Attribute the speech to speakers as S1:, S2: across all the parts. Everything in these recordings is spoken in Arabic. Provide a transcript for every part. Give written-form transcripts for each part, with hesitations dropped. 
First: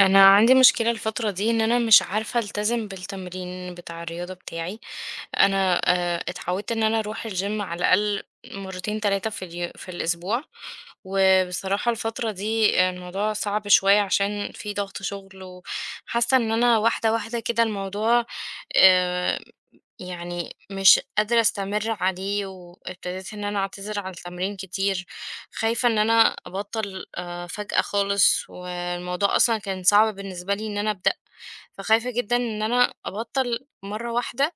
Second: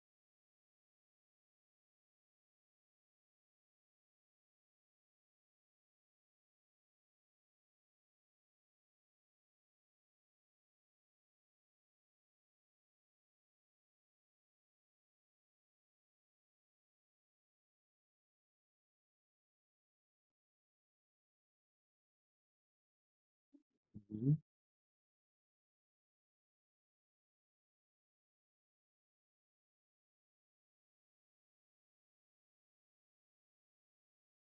S1: انا عندي مشكله الفتره دي ان انا مش عارفه التزم بالتمرين بتاع الرياضه بتاعي. انا اتعودت ان انا اروح الجيم على الاقل مرتين ثلاثه في في الاسبوع. وبصراحه الفتره دي الموضوع صعب شويه عشان في ضغط شغل، وحاسه ان انا واحده واحده كده الموضوع. آه، يعني مش قادرة أستمر عليه وابتديت إن أنا أعتذر عن
S2: إمم،
S1: التمرين كتير. خايفة إن أنا أبطل فجأة خالص، والموضوع أصلا كان صعب بالنسبة لي إن أنا أبدأ. فخايفة جدا إن أنا أبطل مرة واحدة،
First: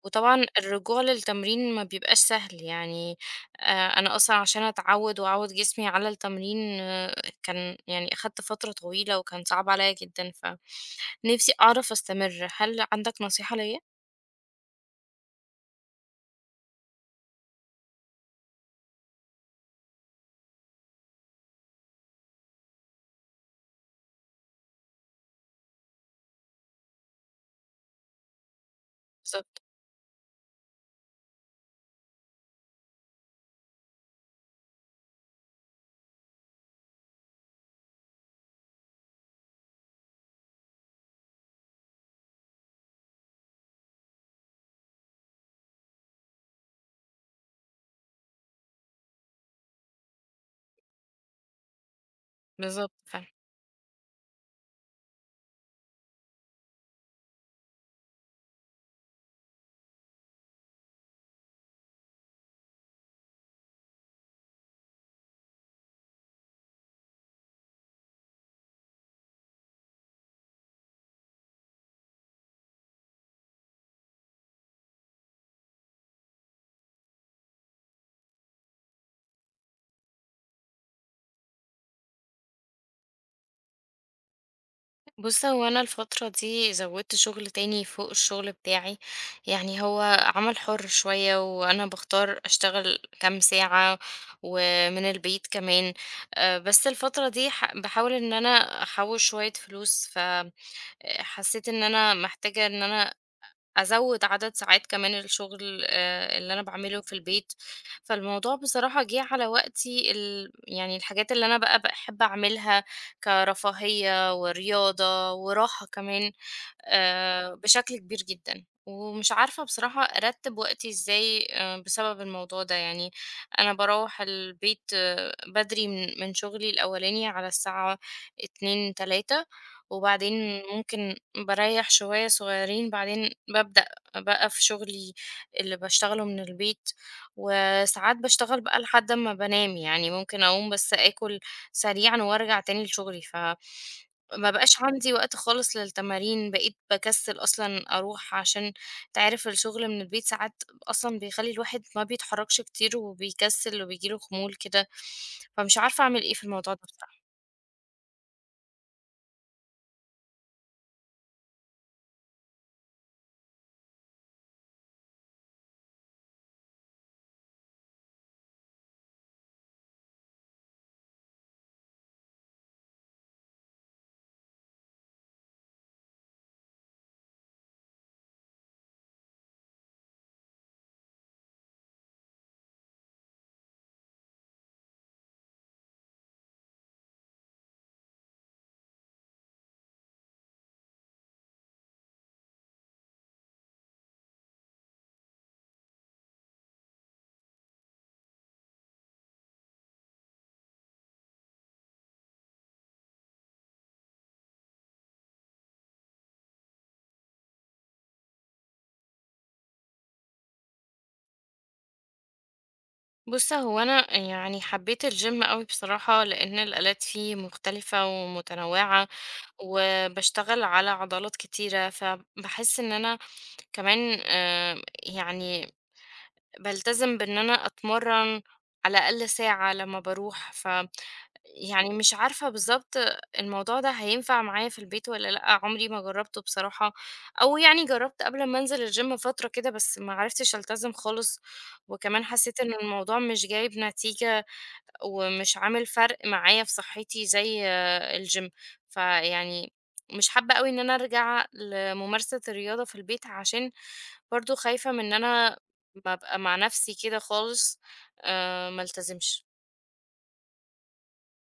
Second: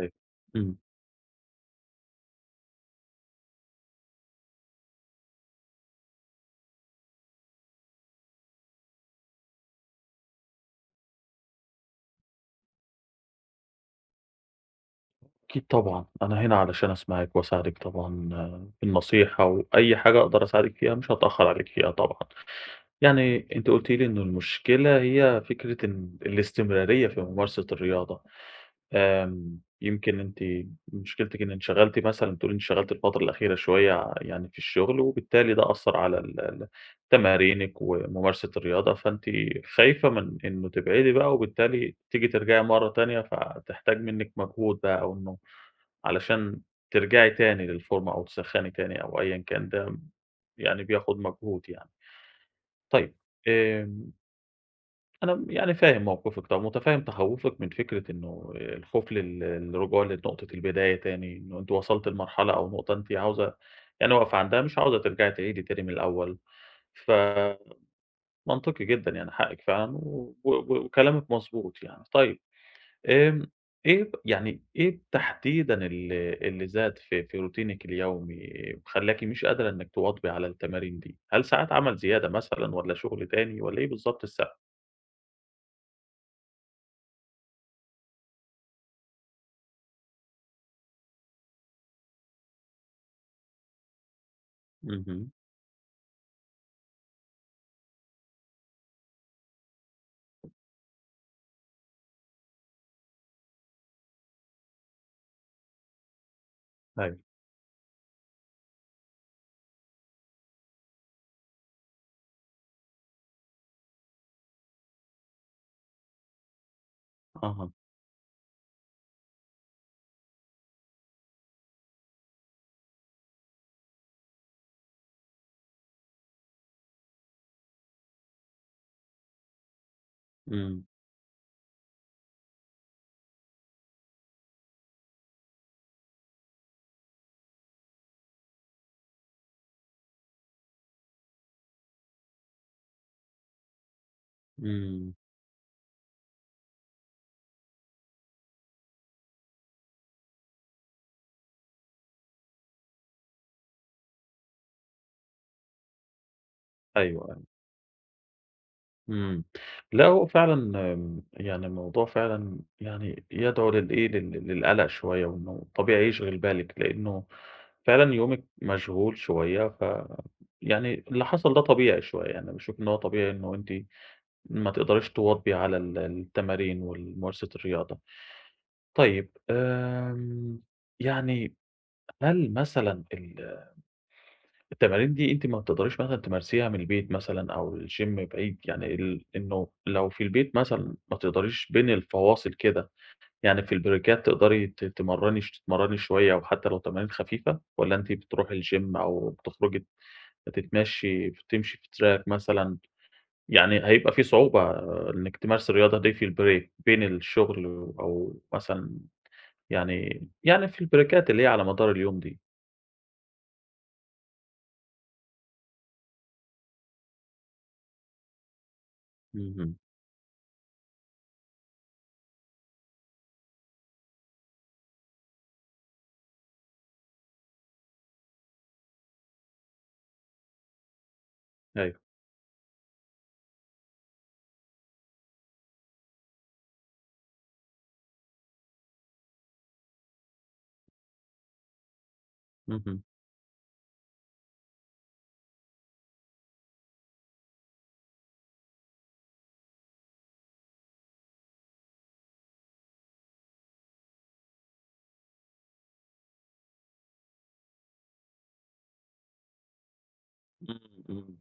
S2: أيوه،
S1: وطبعا
S2: إمم،
S1: الرجوع للتمرين ما بيبقاش سهل يعني. أنا أصلا عشان أتعود وأعود جسمي على التمرين كان يعني أخدت فترة طويلة وكان صعب عليا جدا. فنفسي أعرف أستمر، هل عندك نصيحة ليا؟
S2: أكيد طبعًا، أنا هنا علشان أسمعِك وأساعدِك طبعًا في النصيحة، وأي حاجة أقدر أساعدِك فيها مش هاتأخر عليكِ فيها طبعًا. يعني أنتِ قُلتِ لي إن المشكلة هي فكرة إن الاستمرارية في ممارسة الرياضة.
S1: بالظبط.
S2: يمكن أنتِ مشكلتِك إن انشغلتِ مثلًا بتقولي انشغلتِ الفترة الأخيرة شوية يعني في الشغل، وبالتالي ده أثّر على ال تمارينِك وممارسة الرياضة، فأنتِ خايفة من إنه تبعدي بقى، وبالتالي تيجي ترجعي مرة تانية فتحتاج منِّك مجهود بقى، أو إنه علشان ترجعي تاني للفورمة أو تسخّني تاني أو أيًا كان ده يعني بياخد مجهود يعني.
S1: بالظبط
S2: طيب
S1: فعلا.
S2: آمم أنا يعني فاهم موقفِك طبعًا، ومتفهم تخوُّفِك من فكرة إنه الخوف الرجوع لنقطة البداية تاني، إنه أنتِ وصلتِ لمرحلة أو نقطة أنتِ عاوزة يعني واقفة عندها مش عاوزة ترجعي تعيدي تاني من الأول، فمنطقي جدًا يعني حقِّك فعلًا و و وكلامِك مضبوط يعني. طيب آمم، إيه يعني إيه تحديدًا اللي زاد في روتينِك اليومي وخلّاكِ مش قادرة إنِّك تواظبي على التمارين دي؟ هل ساعات عمل زيادة مثلًا والّا شغل تاني والّا إيه بالضبط السبب؟
S1: بُص، هو أنا الفترة دي زوّدت شغل تاني فوق الشغل بتاعي، يعني هو عمل حُر شوية وأنا باختار أشتغل كام ساعة ومن
S2: اهم،
S1: البيت كمان. بس الفترة دي ح باحاول إن أنا أحوّش شوية فلوس، فحسّيت إن أنا محتاجة إن أنا أزوّد عدد ساعات كمان الشغل اللي أنا باعمله في
S2: أيوه،
S1: البيت. فالموضوع بصراحة جِه على وقتي يعني الحاجات اللي أنا بقى باحب أعملها كرفاهية ورياضة وراحة كمان،
S2: أها.
S1: بشكل كبير جدًا، ومش عارفة بصراحة أرتّب وقتي إزاي بسبب الموضوع ده، يعني أنا باروّح البيت بدري من شغلي الأولاني على الساعة 14:00، 15:00. وبعدين
S2: إمم،
S1: ممكن باريّح شوية صغيّرين، بعدين بابدأ بقى في شغلي اللي باشتغله من البيت، وساعات باشتغل بقى لحد أمّا بانام، يعني ممكن أقوم بس آكل سريعًا وأرجع تاني لشغلي. ما بقاش عندي
S2: إمم،
S1: وقت خالص للتمارين، بقيت باكسّل أصلًا أروح. عشان أنت عارف الشغل من البيت ساعات أصلًا بيخلّي الواحد ما بيتحرّكش كتير وبيكسّل وبييجي له خمول كده، فمش عارفة أعمل إيه في الموضوع ده بصراحة.
S2: أيوه، أيوه، إمم، لأ هو فعلًا يعني الموضوع فعلًا يعني يدعو للإيه، للقلق شوية، وإنه طبيعي يشغل بالِك، لإنه فعلًا يومِك مشغول شوية، ف يعني اللي حصل ده طبيعي شوية، يعني باشوف إن هو طبيعي إنه أنتِ ما تقدريش تواظبي على التمارين والممارسة الرياضة. طيب يعني هل مثلًا التمارين دي أنتِ ما بتقدريش مثلًا تمارسيها من البيت مثلًا أو الgym بعيد، يعني ال إنه لو في البيت مثلًا ما تقدريش بين الفواصل كده، يعني في البريكات تقدري ت تمرّني ش تتمرّني شوية وحتى لو تمارين خفيفة، والّا أنتِ بتروحي الgym أو بتخرجي تمشي في تراك مثلًا، يعني هيبقى في صعوبة إنِّك تمارسي الرياضة دي في البريك بين الشغل أو مثلًا يعني في البريكات اللي هي على مدار اليوم دي.
S1: بُص، هو أنا يعني حبّيت الgym أوي بصراحة لإن الآلات فيه مختلفة ومتنوّعة
S2: اهم،
S1: وباشتغل على عضلات كتيرة، فباحس إن أنا كمان يعني بالتزم بإن أنا أتمرّن على الأقل ساعة لمّا باروح. يعني
S2: أيوه،
S1: مش عارفة بالضبط الموضوع ده هينفع معايا في البيت والّا لأ، عمري ما جرّبته بصراحة. أو يعني جرّبت قبل ما أنزل الgym فترة كده بس ما عرفتش ألتزم خالص، وكمان حسّيت إن
S2: اهم،
S1: الموضوع مش جايب نتيجة ومش عامل فرق معايا في صحّتي زي الgym. فيعني مش حابة أوي إن أنا أرجع لممارسة الرياضة في البيت عشان برضه خايفة من إن أنا بابقى مع نَفْسي كده خالص ما ألتزمش.
S2: إمم، إمم.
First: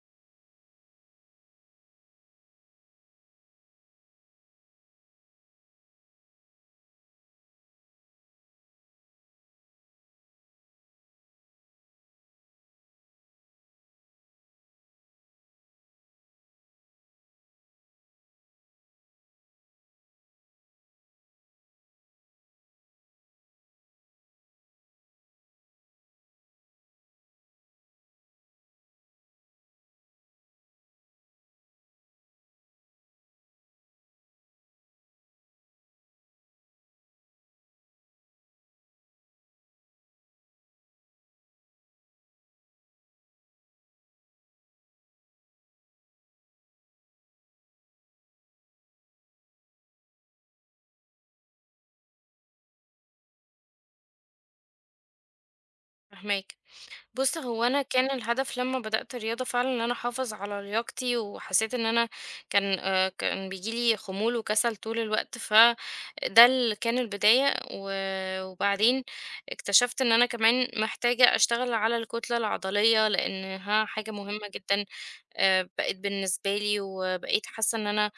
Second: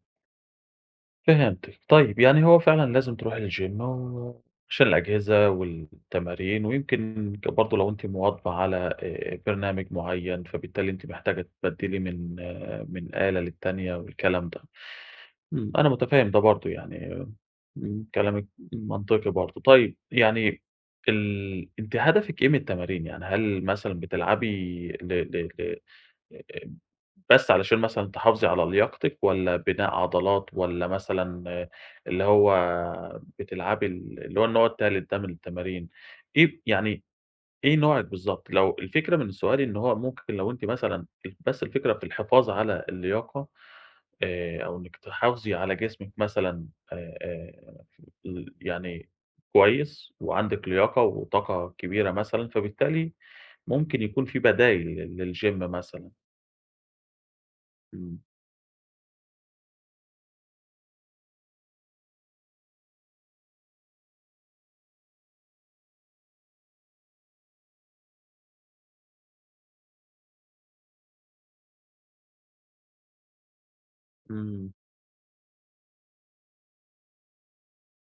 S2: فهمتِك. طيب، يعني هو فعلًا لازم تروحي الgym و عشان الأجهزة والتمارين ويمكن برضه لو أنتِ مواظبة على برنامج معيّن، فبالتالي أنتِ محتاجة تبدّلي من من آلة للتانية والكلام ده. إمم، أنا متفهّم ده برضه يعني إمم، كلامِك منطقي برضه. طيب، يعني أنتِ هدفِك إيه من التمارين؟ يعني هل مثلًا بتلعبي ل ل ل بس علشان مثلًا تحافظي على لياقتِك والّا بناء عضلات والّا مثلًا اللي هو بتلعبي اللي هو النوع التالت ده من التمارين، إيه يعني إيه نوعِك بالضبط؟ لو الفكرة من سؤالي إن هو ممكن لو أنتِ مثلًا بس الفكرة في الحفاظ على اللياقة أو إنِّك تحافظي على جسمِك مثلًا آآ آآ ال يعني كويس وعندِك لياقة وطاقة كبيرة مثلًا، فبالتالي ممكن يكون في بدايل للGym مثلًا.
S1: فاهماك. بُص، هو أنا كان
S2: إمم،
S1: الهدف لمّا بدأت الرياضة فعلًا إن أنا أحافظ على لياقتي، وحسيت إن أنا كان بييجي لي خمول وكسل طول الوقت، فده اللي كان البداية، وبعدين اكتشفت إن أنا كمان محتاجة أشتغل على الكتلة العضلية، لأنها حاجة مهمة
S2: إمم،
S1: جدًا بقت بالنسبة لي. وبقيت حاسة إن أنا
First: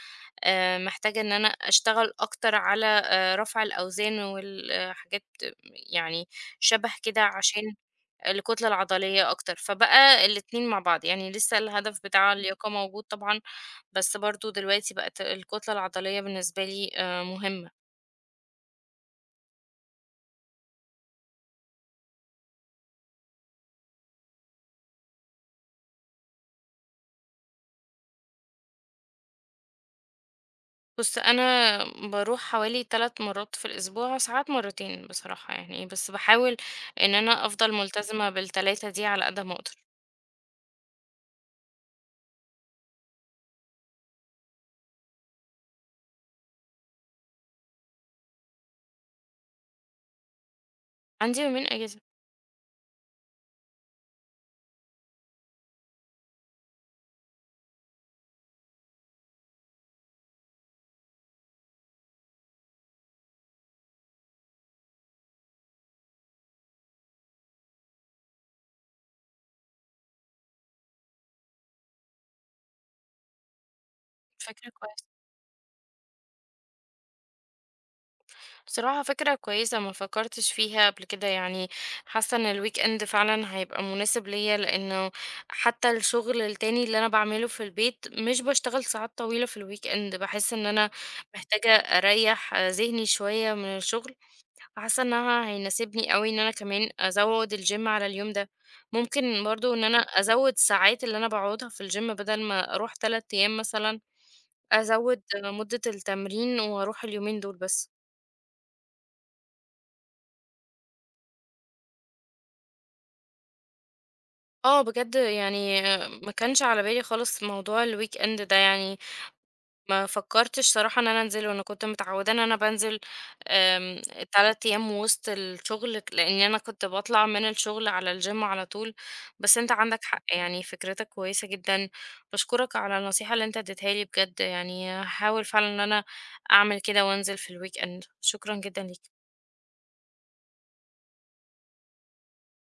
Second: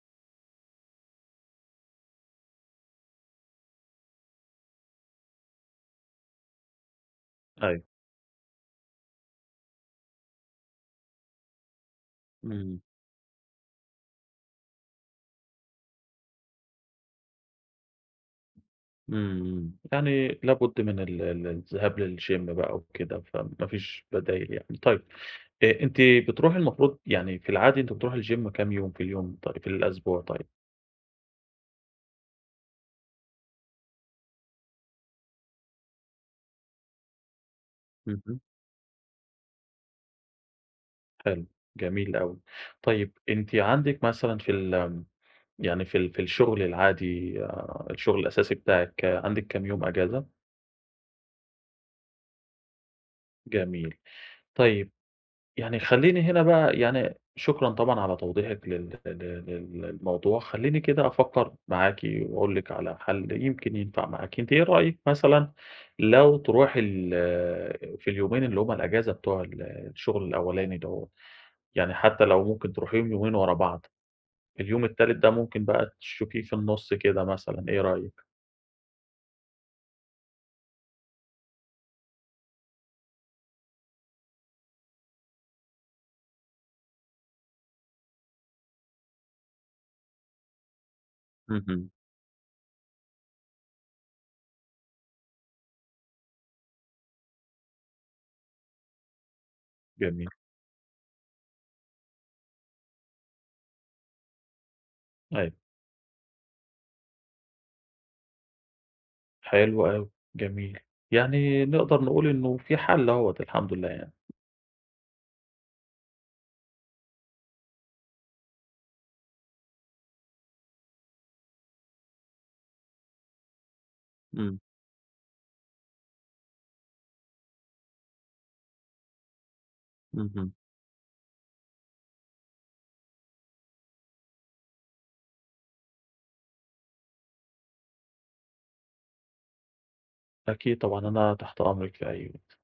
S1: محتاجة إن أنا أشتغل أكتر على رفع الأوزان والحاجات يعني شَبه كده عشان
S2: أيوه،
S1: الكتلة العضلية أكتر. فبقى الاتنين مع بعض، يعني لسه الهدف بتاع اللياقة
S2: إمم.
S1: موجود طبعًا، بس برضه دلوقتي بقت الكتلة العضلية بالنسبة لي مهمة.
S2: إمم. يعني لابد من ال الذهاب للgym بقى وكده، فما فيش بدايل يعني. طيب أنتِ بتروحي المفروض يعني في العادي أنتِ بتروحي الgym كام يوم في اليوم طيب في الأسبوع طيب؟
S1: بُص، أنا باروح حوالي 3 مرات في الأسبوع، ساعات مرتين بصراحة يعني، بس باحاول إن أنا أفضل ملتزمة
S2: اهم،
S1: بال3 دي على قد ما أقدر.
S2: حلو، جميل أوي. طيب أنتِ عندِك مثلًا في ال يعني في ال في الشغل العادي الشغل الأساسي بتاعِك عندِك كام يوم أجازة؟
S1: عندي يومين إجازة.
S2: جميل. طيب يعني خلّيني هنا بقى يعني شكرًا طبعًا على توضيحِك لل لل لل للموضوع، خلّيني كده أفكّر معاكِ وأقول لِك على حَل يمكن ينفع معاكِ، أنتِ إيه رأيِك مثلًا لو تروحي في اليومين اللي هُم الأجازة بتوع الشغل الأولاني دوّة، يعني حتى لو ممكن تروحيهم يومين ورا بعض،
S1: فكرة
S2: اليوم
S1: كويسة.
S2: التالت ده ممكن بقى تشوفيه في النُص كده مثلًا، إيه رأيِك؟
S1: بصراحة فكرة كويسة ما فكرتش فيها قبل كده يعني. حاسة ان الويك اند فعلا هيبقى مناسب ليا لانه حتى الشغل التاني اللي انا بعمله في البيت مش بشتغل ساعات طويلة في الويك اند، بحس ان انا محتاجة
S2: اهم،
S1: اريح ذهني شوية من الشغل. حاسة انها هيناسبني قوي ان انا كمان ازود الجيم على اليوم ده. ممكن برضو ان انا
S2: جميل.
S1: ازود ساعات اللي انا بقعدها في الجيم بدل ما اروح 3 ايام مثلا، ازود
S2: أيوه،
S1: مدة التمرين واروح اليومين دول بس.
S2: حلو أوي، جميل، يعني نقدر نقول إنه في حَل أهوّة الحمد لله يعني.
S1: اه بجد يعني، ما كانش على بالي خالص موضوع الويك اند ده يعني. ما فكرتش صراحة ان انا انزله، انا كنت متعودة ان انا بنزل آم،
S2: إمم،
S1: 3 ايام وسط الشغل لان انا كنت بطلع من الشغل على الجيم على طول. بس انت عندك حق،
S2: اهم.
S1: يعني فكرتك كويسة جدا. بشكرك على النصيحة اللي انت اديتها لي بجد، يعني هحاول فعلا ان انا اعمل كده وانزل في الويك اند. شكرا جدا ليك.
S2: أكيد طبعًا، أنا تحت أمرِك في أي وقت.